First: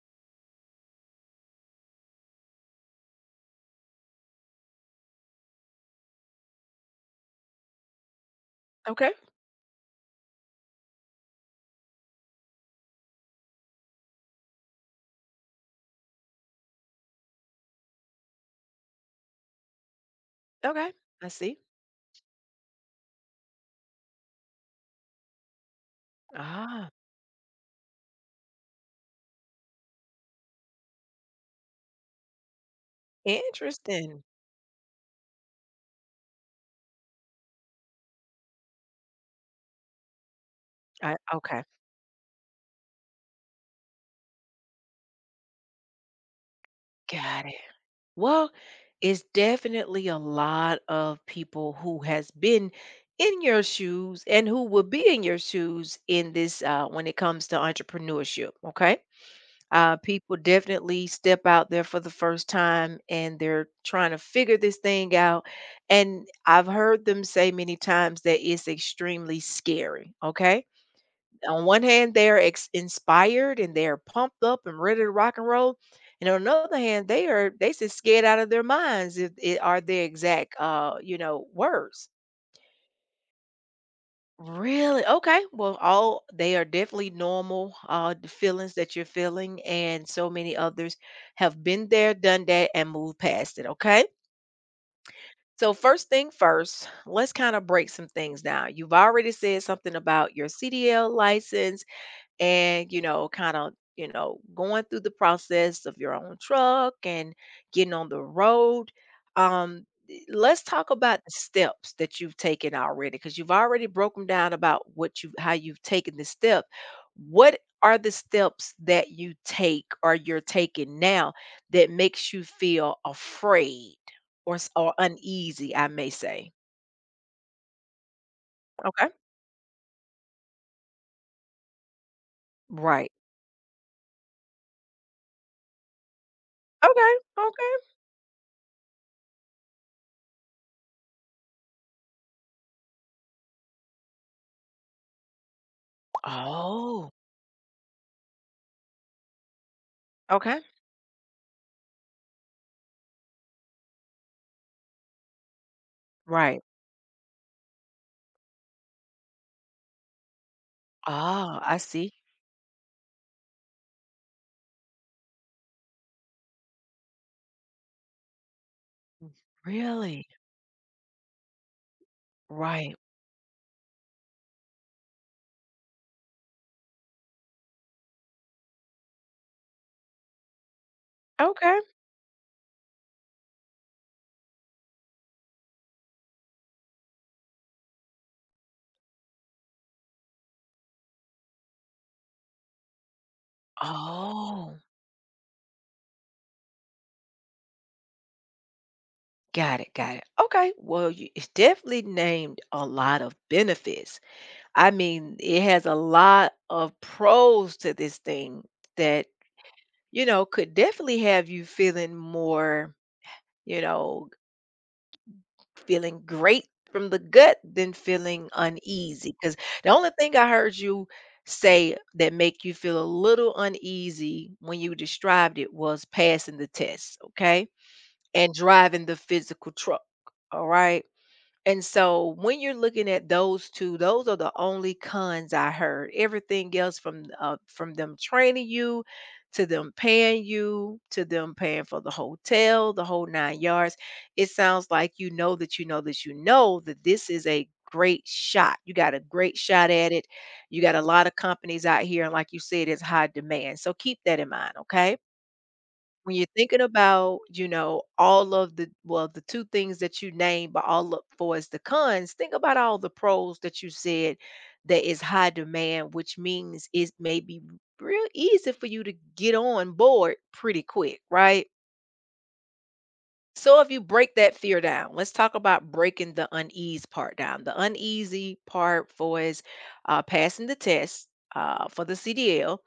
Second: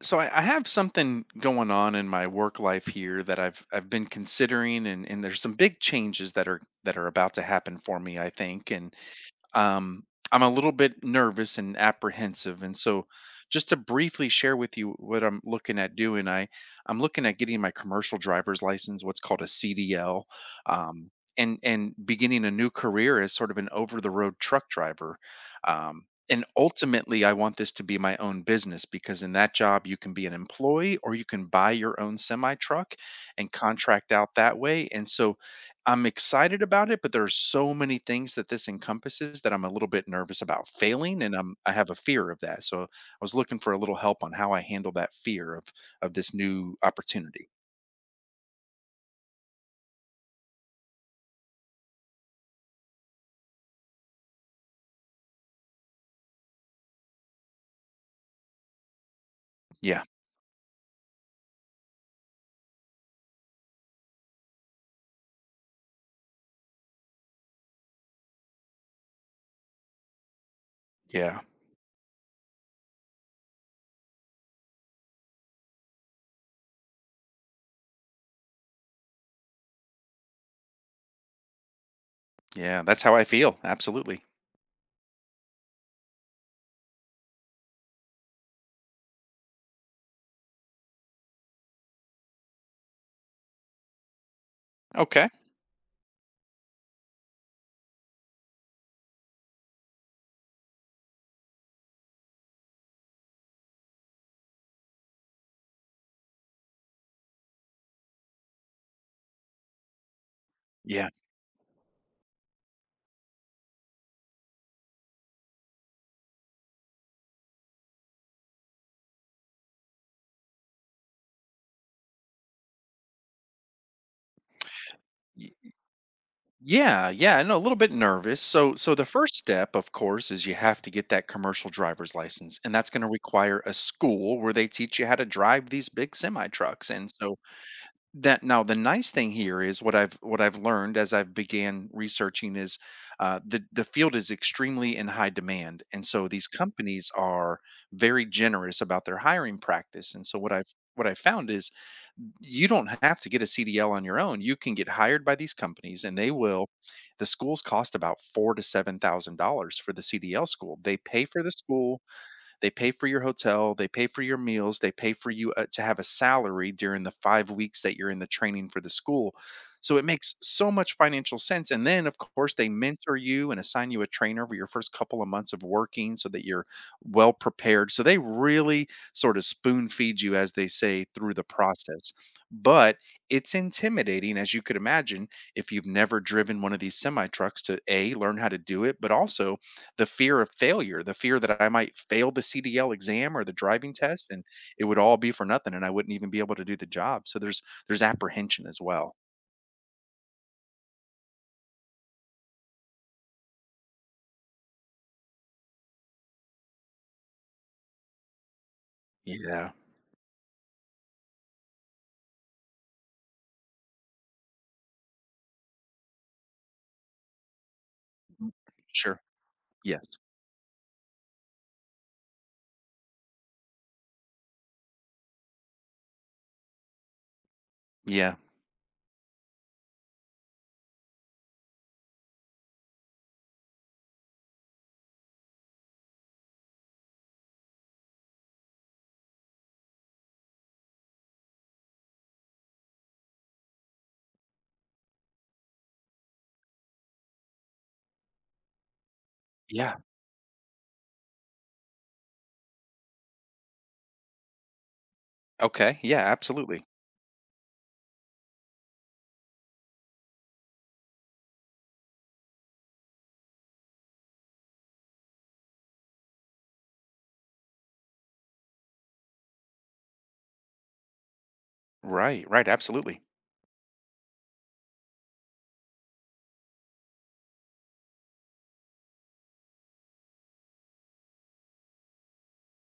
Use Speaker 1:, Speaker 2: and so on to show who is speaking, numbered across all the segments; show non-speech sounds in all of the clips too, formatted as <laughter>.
Speaker 1: So I have something going on in my work life here that I've been considering and there's some big changes that are about to happen for me I think and
Speaker 2: Okay,
Speaker 1: um, I'm a little bit nervous and apprehensive, and so just to briefly share with you what I'm looking at doing, I'm looking at getting my commercial driver's license, what's called a CDL,
Speaker 2: okay,
Speaker 1: um,
Speaker 2: I see.
Speaker 1: and beginning a new career as sort of an over-the-road truck driver. And
Speaker 2: Ah,
Speaker 1: ultimately, I want this to be my own business because in that job, you can be an employee or you can buy your own semi truck and contract
Speaker 2: interesting.
Speaker 1: out that way. And so I'm excited about it, but there are so many things that this encompasses that I'm a little bit nervous about
Speaker 2: I
Speaker 1: failing, and
Speaker 2: okay,
Speaker 1: I have a fear of that. So I was looking for a little help on how I handle that fear of this new
Speaker 2: got
Speaker 1: opportunity.
Speaker 2: it. Well, it's definitely a lot of people who has been in your shoes and who will be in your shoes in this when it comes to entrepreneurship. Okay,
Speaker 1: Yeah,
Speaker 2: people definitely step out there for the first time and they're trying to figure this thing out. And I've heard them say many times that it's extremely scary. Okay,
Speaker 1: yeah,
Speaker 2: on one hand, they're inspired and they're pumped up and ready to rock and roll, and on another hand, they just scared out of their minds. If it are their exact, words.
Speaker 1: yeah. That's how I feel. Absolutely.
Speaker 2: Really? Okay. Well, all they are definitely normal the feelings that you're feeling, and so many others have been there, done that, and moved past it. Okay.
Speaker 1: Okay.
Speaker 2: So first thing first, let's kind of break some things down. You've already said something about your CDL license and kind of going through the process of your own truck and getting on the road. Let's talk
Speaker 1: Yeah.
Speaker 2: about the steps that you've taken already because you've already broken down about what you how you've taken the step. What are the steps that you take or you're taking now that makes you feel afraid or
Speaker 1: Y-
Speaker 2: uneasy, I may say?
Speaker 1: yeah, no, a little bit nervous. So the
Speaker 2: Okay,
Speaker 1: first step, of course, is you have to get that commercial driver's license, and that's going to
Speaker 2: right,
Speaker 1: require a school where they teach you how to drive these big semi trucks. And
Speaker 2: okay,
Speaker 1: so
Speaker 2: okay.
Speaker 1: that now the nice thing here is what I've learned as I've began researching is the field is extremely in high demand, and so these
Speaker 2: Oh,
Speaker 1: companies are very generous about their hiring practice. And so
Speaker 2: okay,
Speaker 1: what I found is you don't have to get a CDL on your own. You can get hired by these companies, and they
Speaker 2: right.
Speaker 1: will. The schools cost about four to seven thousand dollars for the CDL school. They pay for the
Speaker 2: Oh, I
Speaker 1: school,
Speaker 2: see.
Speaker 1: they pay for your hotel, they pay for your meals, they pay for you to have a salary during the 5 weeks that you're in the training for the school. So it
Speaker 2: Really?
Speaker 1: makes so much financial sense, and then of course they
Speaker 2: Right.
Speaker 1: mentor you and assign you a trainer over your first couple of months of working so that you're well prepared. So they really sort of spoon feed you as they say through the
Speaker 2: Okay.
Speaker 1: process. But it's intimidating as you could imagine if you've never driven one of these semi trucks to a learn how to do it, but also the fear of failure, the fear that I might fail the CDL exam or the driving test, and
Speaker 2: Oh,
Speaker 1: it would all be for nothing, and I wouldn't even be able to do the job. So there's apprehension as well.
Speaker 2: got it, got it. Okay. Well, you, it's definitely named a lot of benefits. I mean, it has a lot of pros to this thing that,
Speaker 1: Yeah.
Speaker 2: could definitely have you feeling more, you know, feeling great from the gut than feeling
Speaker 1: Mm. Sure.
Speaker 2: uneasy. Because the only
Speaker 1: Yes.
Speaker 2: thing I heard you say that make you feel a little uneasy when you described it was passing the test, okay?
Speaker 1: Yeah.
Speaker 2: And driving the physical truck. All right. And so when you're looking at those two, those are the only cons I heard. Everything else from them training you to them paying you to them paying for the hotel, the whole nine yards. It sounds like you know that you know that you know that this is a great shot. You got a great shot
Speaker 1: Yeah.
Speaker 2: at it. You got a lot of companies out here, and like you said, it's high demand. So keep that in mind, okay?
Speaker 1: Okay. Yeah.
Speaker 2: When you're thinking
Speaker 1: Absolutely.
Speaker 2: about, all of the well, the two things that you named, but all up for is the cons, think about all the pros that you said that is high demand, which means it may be real easy for you to get on board pretty quick, right?
Speaker 1: Right. Right. Absolutely.
Speaker 2: So if you break that fear down, let's talk about breaking the unease part down. The uneasy part for is passing the test for the CDL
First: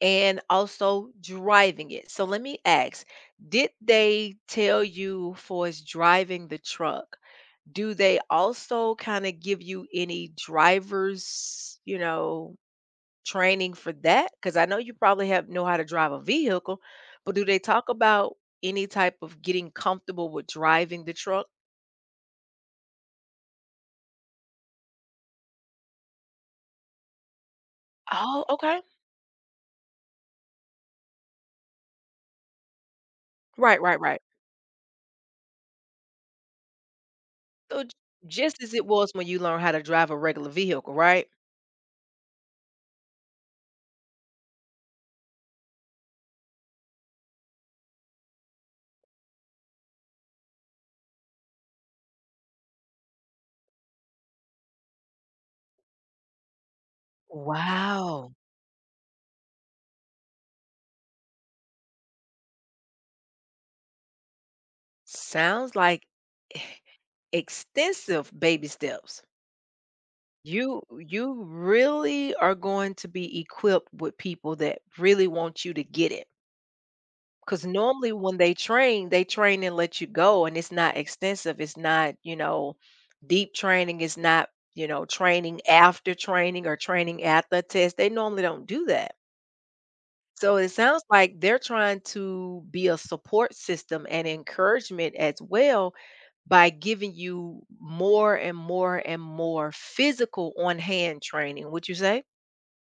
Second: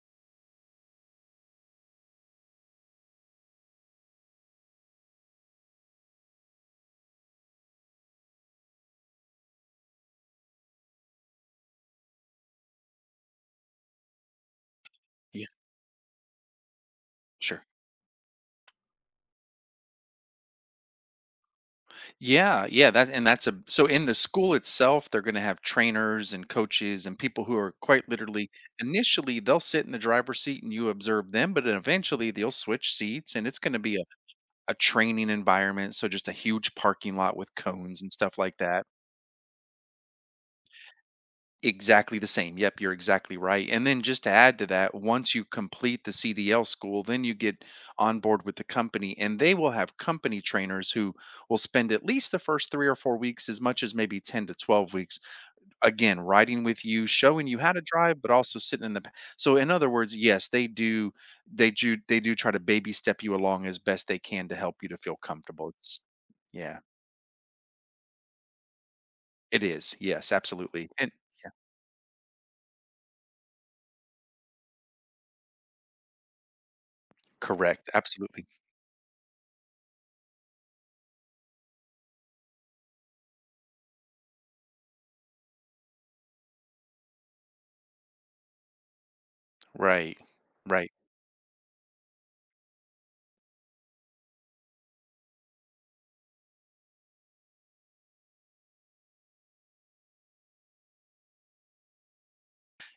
Speaker 2: and also driving it. So let me ask, did they tell you for as driving the truck? Do they also kind of give you any drivers, training for that? Because I know you probably
Speaker 1: Yeah.
Speaker 2: have know how to drive a vehicle, but do they
Speaker 1: Sure.
Speaker 2: talk about any type of getting comfortable with driving the truck?
Speaker 1: Yeah. That and that's a so in the school itself, they're going to have trainers and coaches and people who are quite
Speaker 2: Oh,
Speaker 1: literally
Speaker 2: okay.
Speaker 1: initially they'll sit in the driver's seat and you observe them, but then eventually they'll switch seats and it's going to
Speaker 2: Right, right,
Speaker 1: be
Speaker 2: right.
Speaker 1: a training environment, so just a huge parking lot with
Speaker 2: So j-
Speaker 1: cones and stuff like
Speaker 2: just as
Speaker 1: that.
Speaker 2: it was when you learn how to drive a regular vehicle, right?
Speaker 1: Exactly the same. Yep, you're exactly right. And then just to add to that, once you complete the CDL school, then you get on board with the company and they will have company trainers who will spend at least the first 3 or 4 weeks as much as maybe 10 to 12 weeks again riding with you, showing you how to drive but
Speaker 2: Wow.
Speaker 1: also sitting in the so in other words, yes, they do they do try to baby step you along as best they can to help you to feel comfortable.
Speaker 2: Sounds
Speaker 1: It's
Speaker 2: like
Speaker 1: yeah.
Speaker 2: <sighs> extensive baby steps.
Speaker 1: It is, yes,
Speaker 2: You
Speaker 1: absolutely, and
Speaker 2: you really are going to be equipped with people that really want you to get it. Because
Speaker 1: correct,
Speaker 2: normally when
Speaker 1: absolutely,
Speaker 2: they train and let you go, and it's not extensive. It's not, deep training. It's not, training after training or training at the test. They normally don't do that.
Speaker 1: right,
Speaker 2: So it
Speaker 1: right.
Speaker 2: sounds like they're trying to be a support system and encouragement as well by giving you more and more and more physical on hand training, would you say?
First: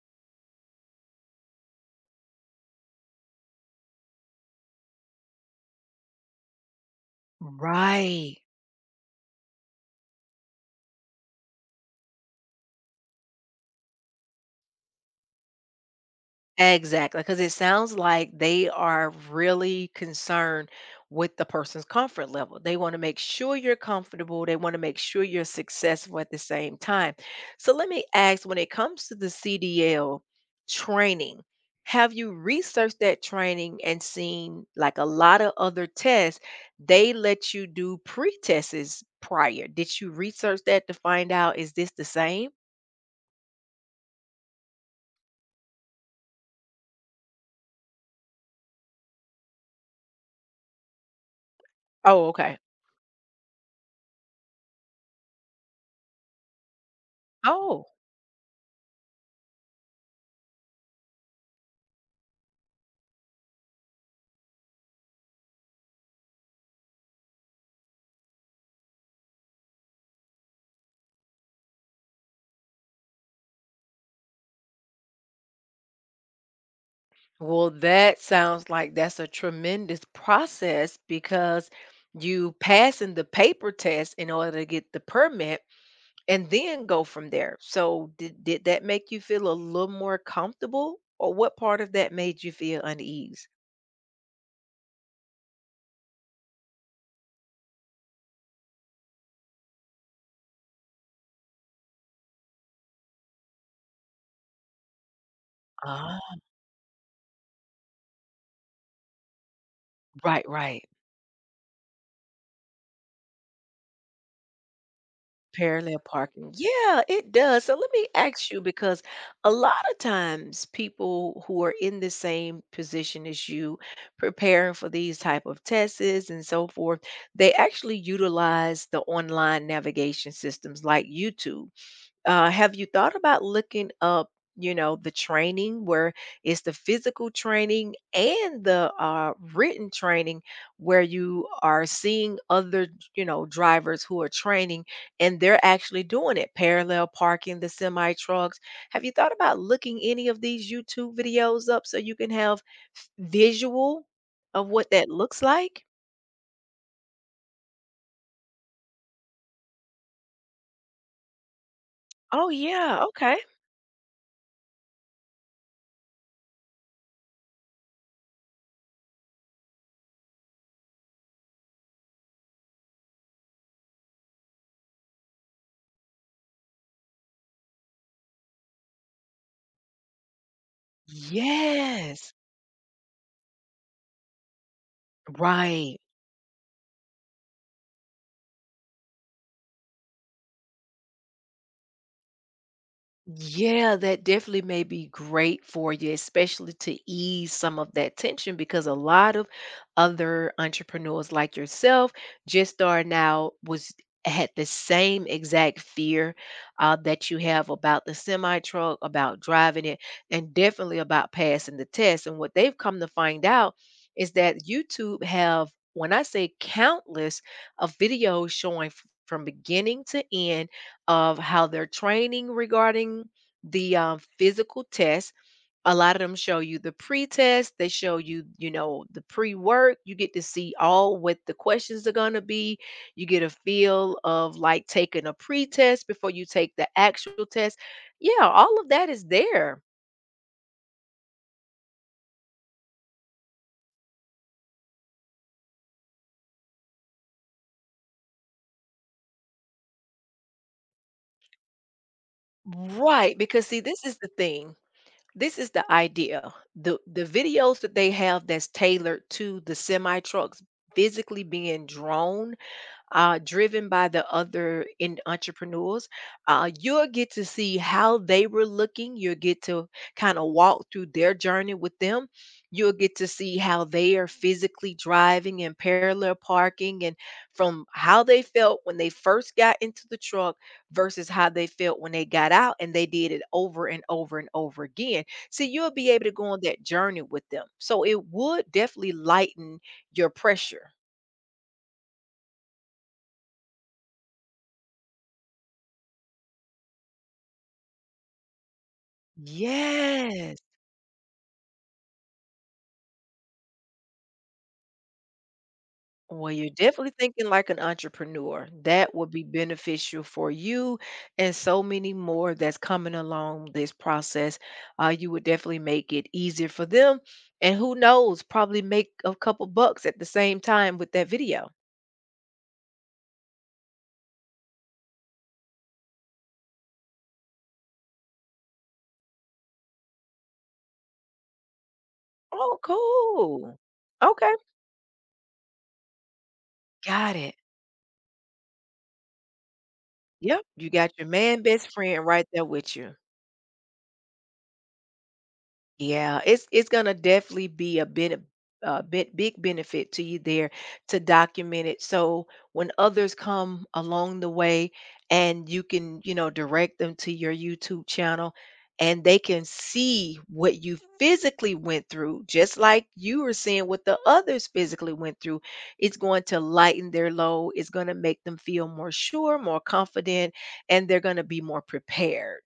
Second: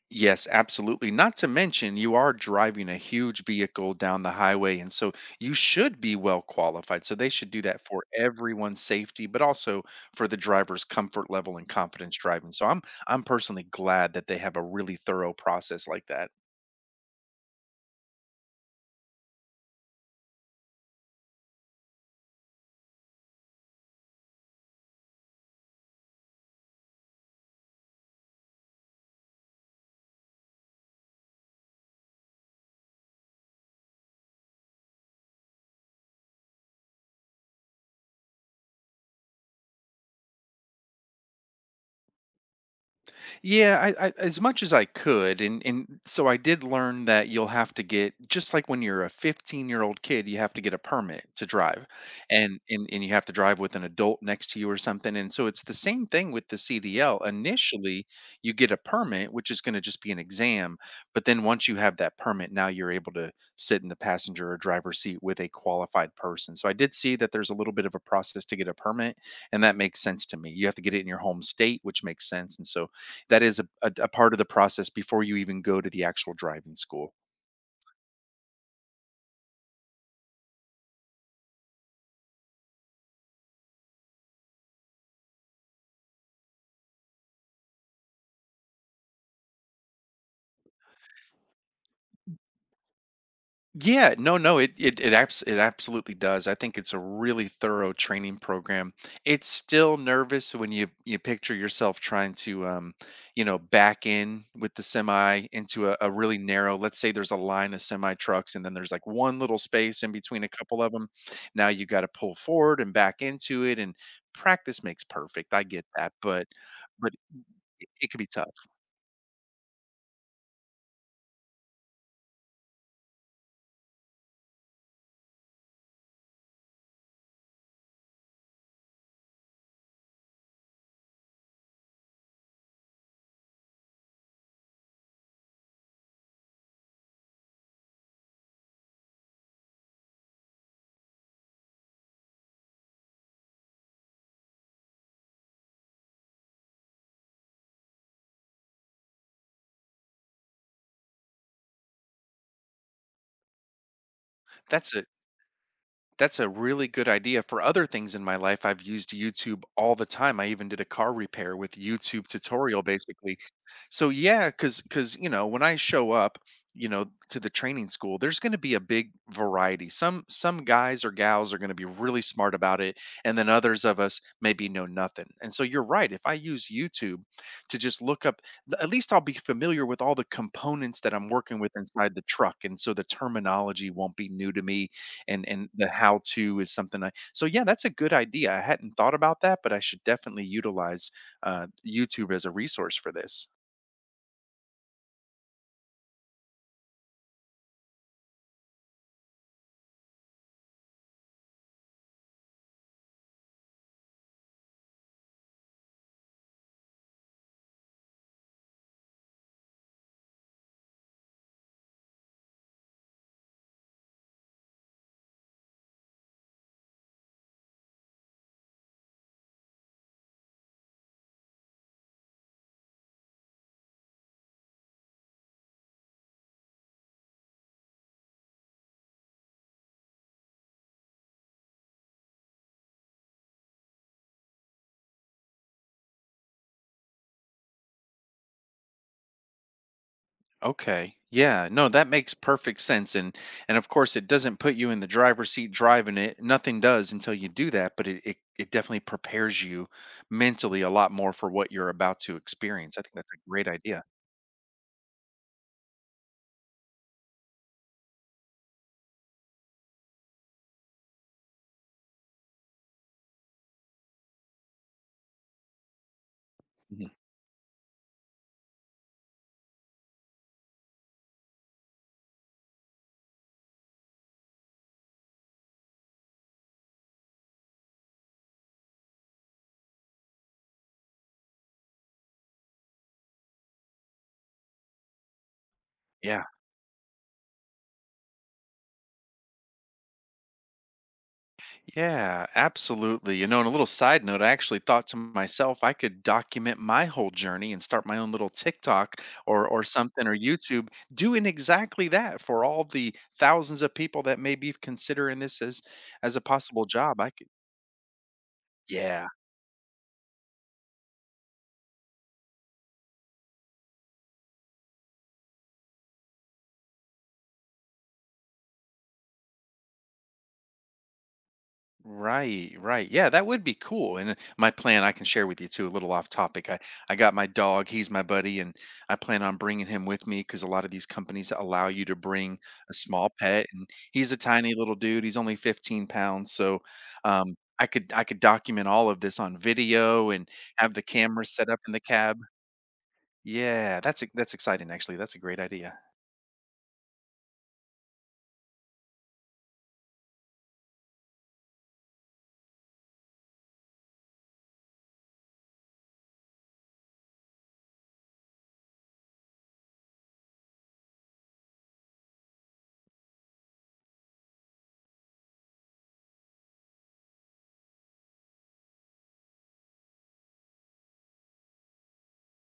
Speaker 1: Yes, absolutely, not to mention you are driving a huge vehicle down the highway, and so you should be well qualified, so they should do that for
Speaker 2: Right.
Speaker 1: everyone's safety, but also for the driver's comfort level and confidence driving, so I'm personally glad that they have a really thorough process like that.
Speaker 2: Exactly, because it sounds like they are really concerned with the person's comfort level. They want to make sure you're comfortable. They want to make sure you're successful at the same time. So let me ask when it comes to the CDL training, have you researched that training and seen like a lot of other tests, they let you do pre-tests prior. Did you research that to find out is this the same?
Speaker 1: Yeah, I as much as I could, and so I did learn that you'll have to get just like when you're a 15-year-old kid, you have to get a permit to drive,
Speaker 2: Oh, okay.
Speaker 1: and you have to drive with an adult next to you or something. And so it's the same thing with the CDL. Initially, you get a permit, which is going to just be an exam, but then once you have that permit, now you're able to sit in the passenger or driver seat with a qualified person. So I did see that there's a little bit of a process to get a permit, and that makes sense to me. You have to get it in your home state, which makes sense, and so that is a part of the process before you even go to the actual driving school.
Speaker 2: Well, that sounds like that's a tremendous process because you passing the paper test in order to get the permit and then go from there. So did that make you feel a little more comfortable or what part of that made you feel unease?
Speaker 1: Yeah, no, no, it it absolutely does. I think it's a really thorough training program. It's still nervous when you picture yourself trying to back in with the semi into a
Speaker 2: Ah,
Speaker 1: really narrow, let's say there's a line of semi trucks and then there's like one little space in between
Speaker 2: right,
Speaker 1: a couple
Speaker 2: right.
Speaker 1: of them. Now you got to pull forward and back into it, and practice makes perfect. I get
Speaker 2: Parallel
Speaker 1: that, but
Speaker 2: parking. Yeah,
Speaker 1: but
Speaker 2: it does. So
Speaker 1: it
Speaker 2: let me
Speaker 1: it can be
Speaker 2: ask
Speaker 1: tough.
Speaker 2: you because a lot of times people who are in the same position as you preparing for these type of tests and so forth, they actually utilize the online navigation systems like YouTube. Have you thought about looking up, the training where it's the physical training and the written training where you are seeing other, drivers who are training and they're actually doing it, parallel parking the semi trucks. Have you thought about looking any of these YouTube videos up so you can have visual of what
Speaker 1: That's a
Speaker 2: that looks like?
Speaker 1: That's a really good idea. For other things in my life, I've used YouTube all the time. I even did a car repair with YouTube
Speaker 2: Oh,
Speaker 1: tutorial
Speaker 2: yeah. Okay.
Speaker 1: basically. So yeah, cuz you know, when I show up, you know, to the training school, there's going to be a big variety. Some guys or gals are going to be really smart about it, and then others of us maybe know nothing. And so you're right, if I use YouTube to just look up at least I'll be familiar with all the components that I'm working with inside the
Speaker 2: Yes.
Speaker 1: truck, and so the terminology won't be new to me and the
Speaker 2: Right.
Speaker 1: how to is something I so yeah, that's a good idea. I hadn't thought about that, but I should definitely utilize YouTube as a resource for this.
Speaker 2: Yeah, that definitely may be great for you, especially to ease some of that tension because a lot of other entrepreneurs like yourself just starting out was had the same exact fear that you have about the semi truck, about driving it, and definitely about passing the test. And what they've come to find out is that YouTube have, when I say countless of videos showing from beginning to end of how they're training regarding the physical test. A lot of them show you the pre-test. They show you, the pre-work. You get to see all what the questions are going to be. You get a feel of like taking a pre-test before you take the actual test. Yeah, all of that is there.
Speaker 1: Okay. Yeah. No, that makes perfect sense. And of course it doesn't put you in the driver's seat driving it. Nothing does until you do that, but it definitely prepares you mentally a lot more for what you're about to experience. I think that's
Speaker 2: Right,
Speaker 1: a
Speaker 2: because
Speaker 1: great
Speaker 2: see,
Speaker 1: idea.
Speaker 2: this is the thing. This is the idea. The videos that they have that's tailored to the semi trucks physically being drawn driven by the other in entrepreneurs. You'll
Speaker 1: Mhm.
Speaker 2: get to see how they were looking. You'll get to kind of walk through their journey with them. You'll get to see how they are physically driving and parallel parking and from how they felt when they first got into the truck versus how they felt when they got out and they did it over and over and over again. So you'll be able to
Speaker 1: Yeah.
Speaker 2: go on that journey with them. So it would definitely lighten your pressure.
Speaker 1: Yeah, absolutely. You know, and a little side note, I actually thought to myself I could document my whole journey and start my own little TikTok or something or
Speaker 2: Yes.
Speaker 1: YouTube doing exactly that for all the thousands of people that may be considering this as a
Speaker 2: Well, you're
Speaker 1: possible
Speaker 2: definitely
Speaker 1: job. I
Speaker 2: thinking
Speaker 1: could
Speaker 2: like an entrepreneur. That
Speaker 1: yeah.
Speaker 2: would be beneficial for you and so many more that's coming along this process. You would definitely make it easier for them. And who knows, probably make a couple bucks at the same time with that video.
Speaker 1: Right, right. Yeah, that would be cool. And my plan, I can share with you too, a little off topic. I got my dog, he's my buddy, and I plan on bringing him with me because a lot of these companies allow you to bring
Speaker 2: Oh,
Speaker 1: a small pet.
Speaker 2: cool.
Speaker 1: And he's a
Speaker 2: Okay.
Speaker 1: tiny little dude. He's only 15 pounds. So
Speaker 2: Got
Speaker 1: um,
Speaker 2: it.
Speaker 1: I could document all of this on video and
Speaker 2: Yep. You
Speaker 1: have the
Speaker 2: got your
Speaker 1: camera
Speaker 2: man
Speaker 1: set up
Speaker 2: best
Speaker 1: in the
Speaker 2: friend
Speaker 1: cab.
Speaker 2: right there with you.
Speaker 1: Yeah, that's exciting actually. That's a great idea.
Speaker 2: Yeah, it's gonna definitely be a bit big benefit to you there to document it. So when others come along the way and you can, direct them to your YouTube channel and they can see what you physically went through, just like you were seeing what the others physically went through. It's going to lighten their load. It's going to make them feel more sure, more confident, and they're going to be more prepared.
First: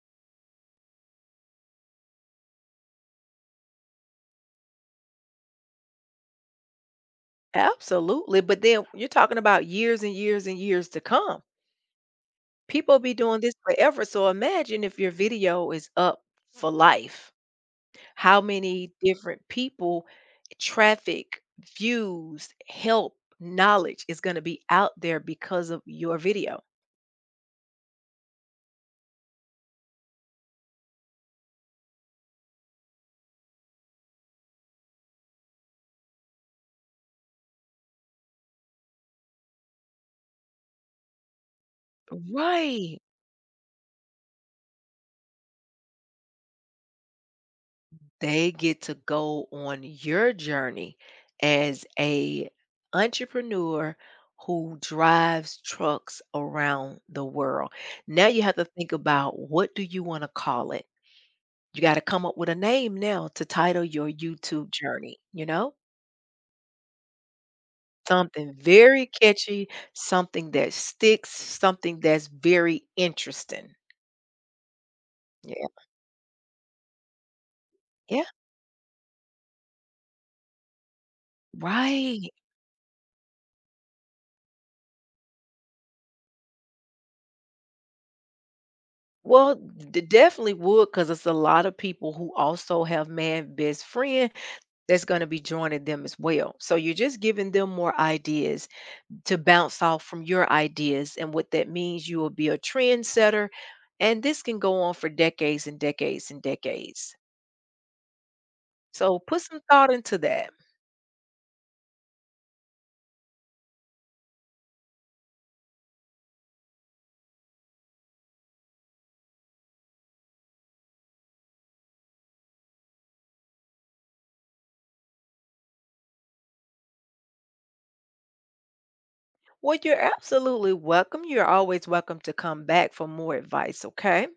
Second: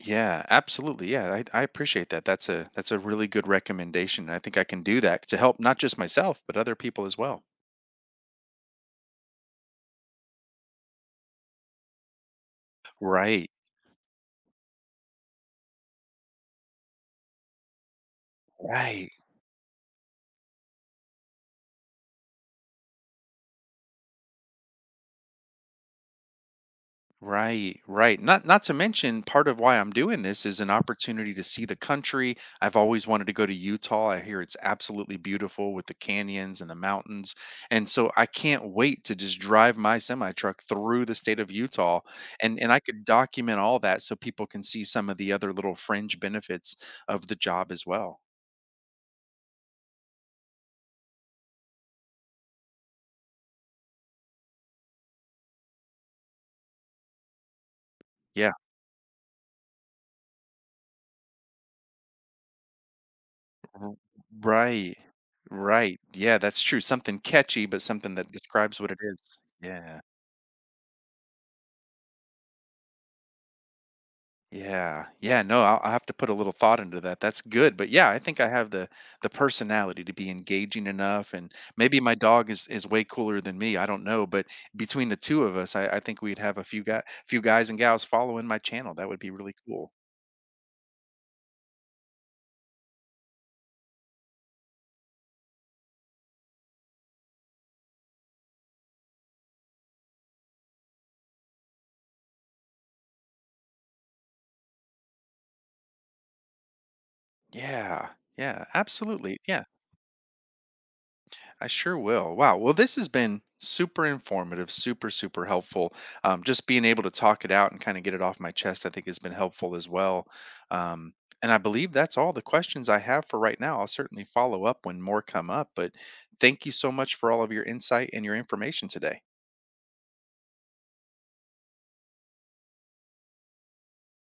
Speaker 1: Yeah, absolutely. Yeah, I appreciate that. That's a really good recommendation, and I think I can do that to help not just myself but other people as well.
Speaker 2: Absolutely, but then you're talking about years and years and years to come. People be doing
Speaker 1: Right.
Speaker 2: this forever, so imagine if your video is up for life. How many
Speaker 1: Right.
Speaker 2: different people, traffic, views, help, knowledge is going to be out there because of your video?
Speaker 1: Right, right. Not to mention part of why I'm doing this is an opportunity to see the country. I've always wanted to go to Utah. I hear it's absolutely beautiful with the canyons and the mountains. And so I can't wait to just drive my semi truck through the state of Utah and I
Speaker 2: Right.
Speaker 1: could document all that so people can see some of the other little fringe benefits of the job as well.
Speaker 2: They get to go on your journey as a entrepreneur who drives trucks around the world. Now you
Speaker 1: Yeah.
Speaker 2: have to think about what do you want to call it? You got to come up with a name now to title
Speaker 1: r-
Speaker 2: your YouTube
Speaker 1: Right.
Speaker 2: journey, you know?
Speaker 1: Right. Yeah, that's true. Something catchy but something that
Speaker 2: Something
Speaker 1: describes what it
Speaker 2: very
Speaker 1: is.
Speaker 2: catchy,
Speaker 1: Yeah.
Speaker 2: something that sticks, something that's very interesting.
Speaker 1: Yeah, yeah, no,
Speaker 2: Yeah.
Speaker 1: I'll have to put a little thought into that. That's good, but yeah, I
Speaker 2: Yeah.
Speaker 1: think I have the personality to be engaging enough, and maybe my
Speaker 2: Right.
Speaker 1: dog is way cooler than me. I don't know, but between the two of us, I think we'd have few guys and gals following my channel. That would be
Speaker 2: Well,
Speaker 1: really cool.
Speaker 2: d definitely cause it's a lot of people who also have man best friend that's gonna be joining them as well. So you're just giving them more ideas to bounce off from your ideas, and what that means, you will be a trendsetter, and this can go on for decades and decades and decades.
Speaker 1: Yeah, yeah,
Speaker 2: So
Speaker 1: absolutely.
Speaker 2: put some
Speaker 1: Yeah.
Speaker 2: thought into that.
Speaker 1: I sure will. Wow. Well, this has been super informative, super, super helpful. Just being able to talk it out and kind of get it off my chest, I think, has been helpful as well. Um, and I believe that's all the questions I have for right now. I'll certainly follow up when more come up. But thank you so much for all of your insight and your information today.
Speaker 2: Well, you're absolutely welcome. You're always welcome to come back for more advice, okay?